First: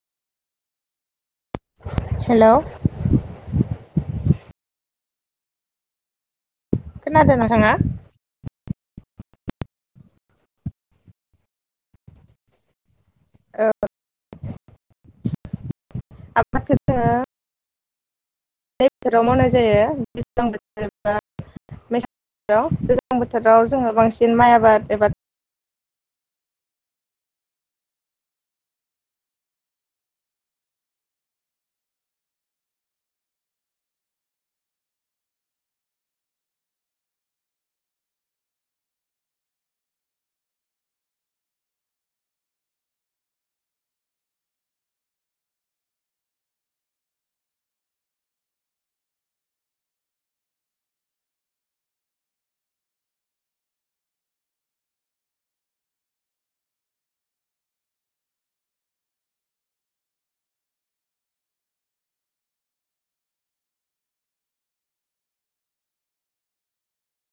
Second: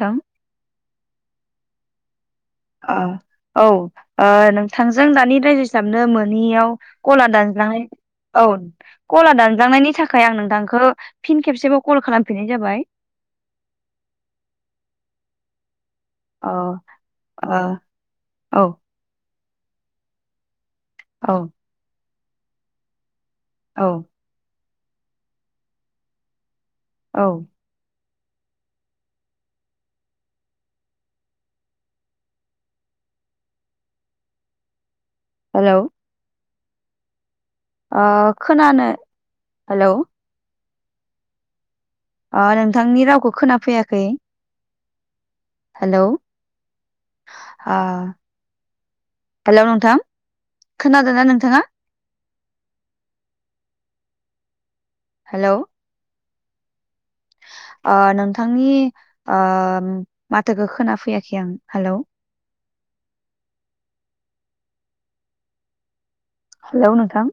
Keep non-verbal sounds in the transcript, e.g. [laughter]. नोंथां [inaudible] अ औ आ नों थांजों दानि रायजो हिसाबनो मोनोैयाव कला खोनादों नोंथाङा दानजानाय औ कला दानजांनायनि थाखाय आं नोंथांखौ फिन खेबसेब कल खालामफिननाय जाबाय [unintelligible] अ आबादखौ ओ जोङो राव मावनाय ज जायो बेसेबां बोर औ हेलौ ज्लां बोथोराव औ जोङो बांसिन माइ आबाद बेब औ हेलौ ओ खोनानो हेलौ अ नोंथांनि रावखौ खोनाफैयाखै हेलौ हेलौ नोंथां खोनादों ना नोंथाङा हेलौ ओ नोंथांनि ओ माथोखौ खोनाफैयाखै आं हेलौ हेलौ नोंथां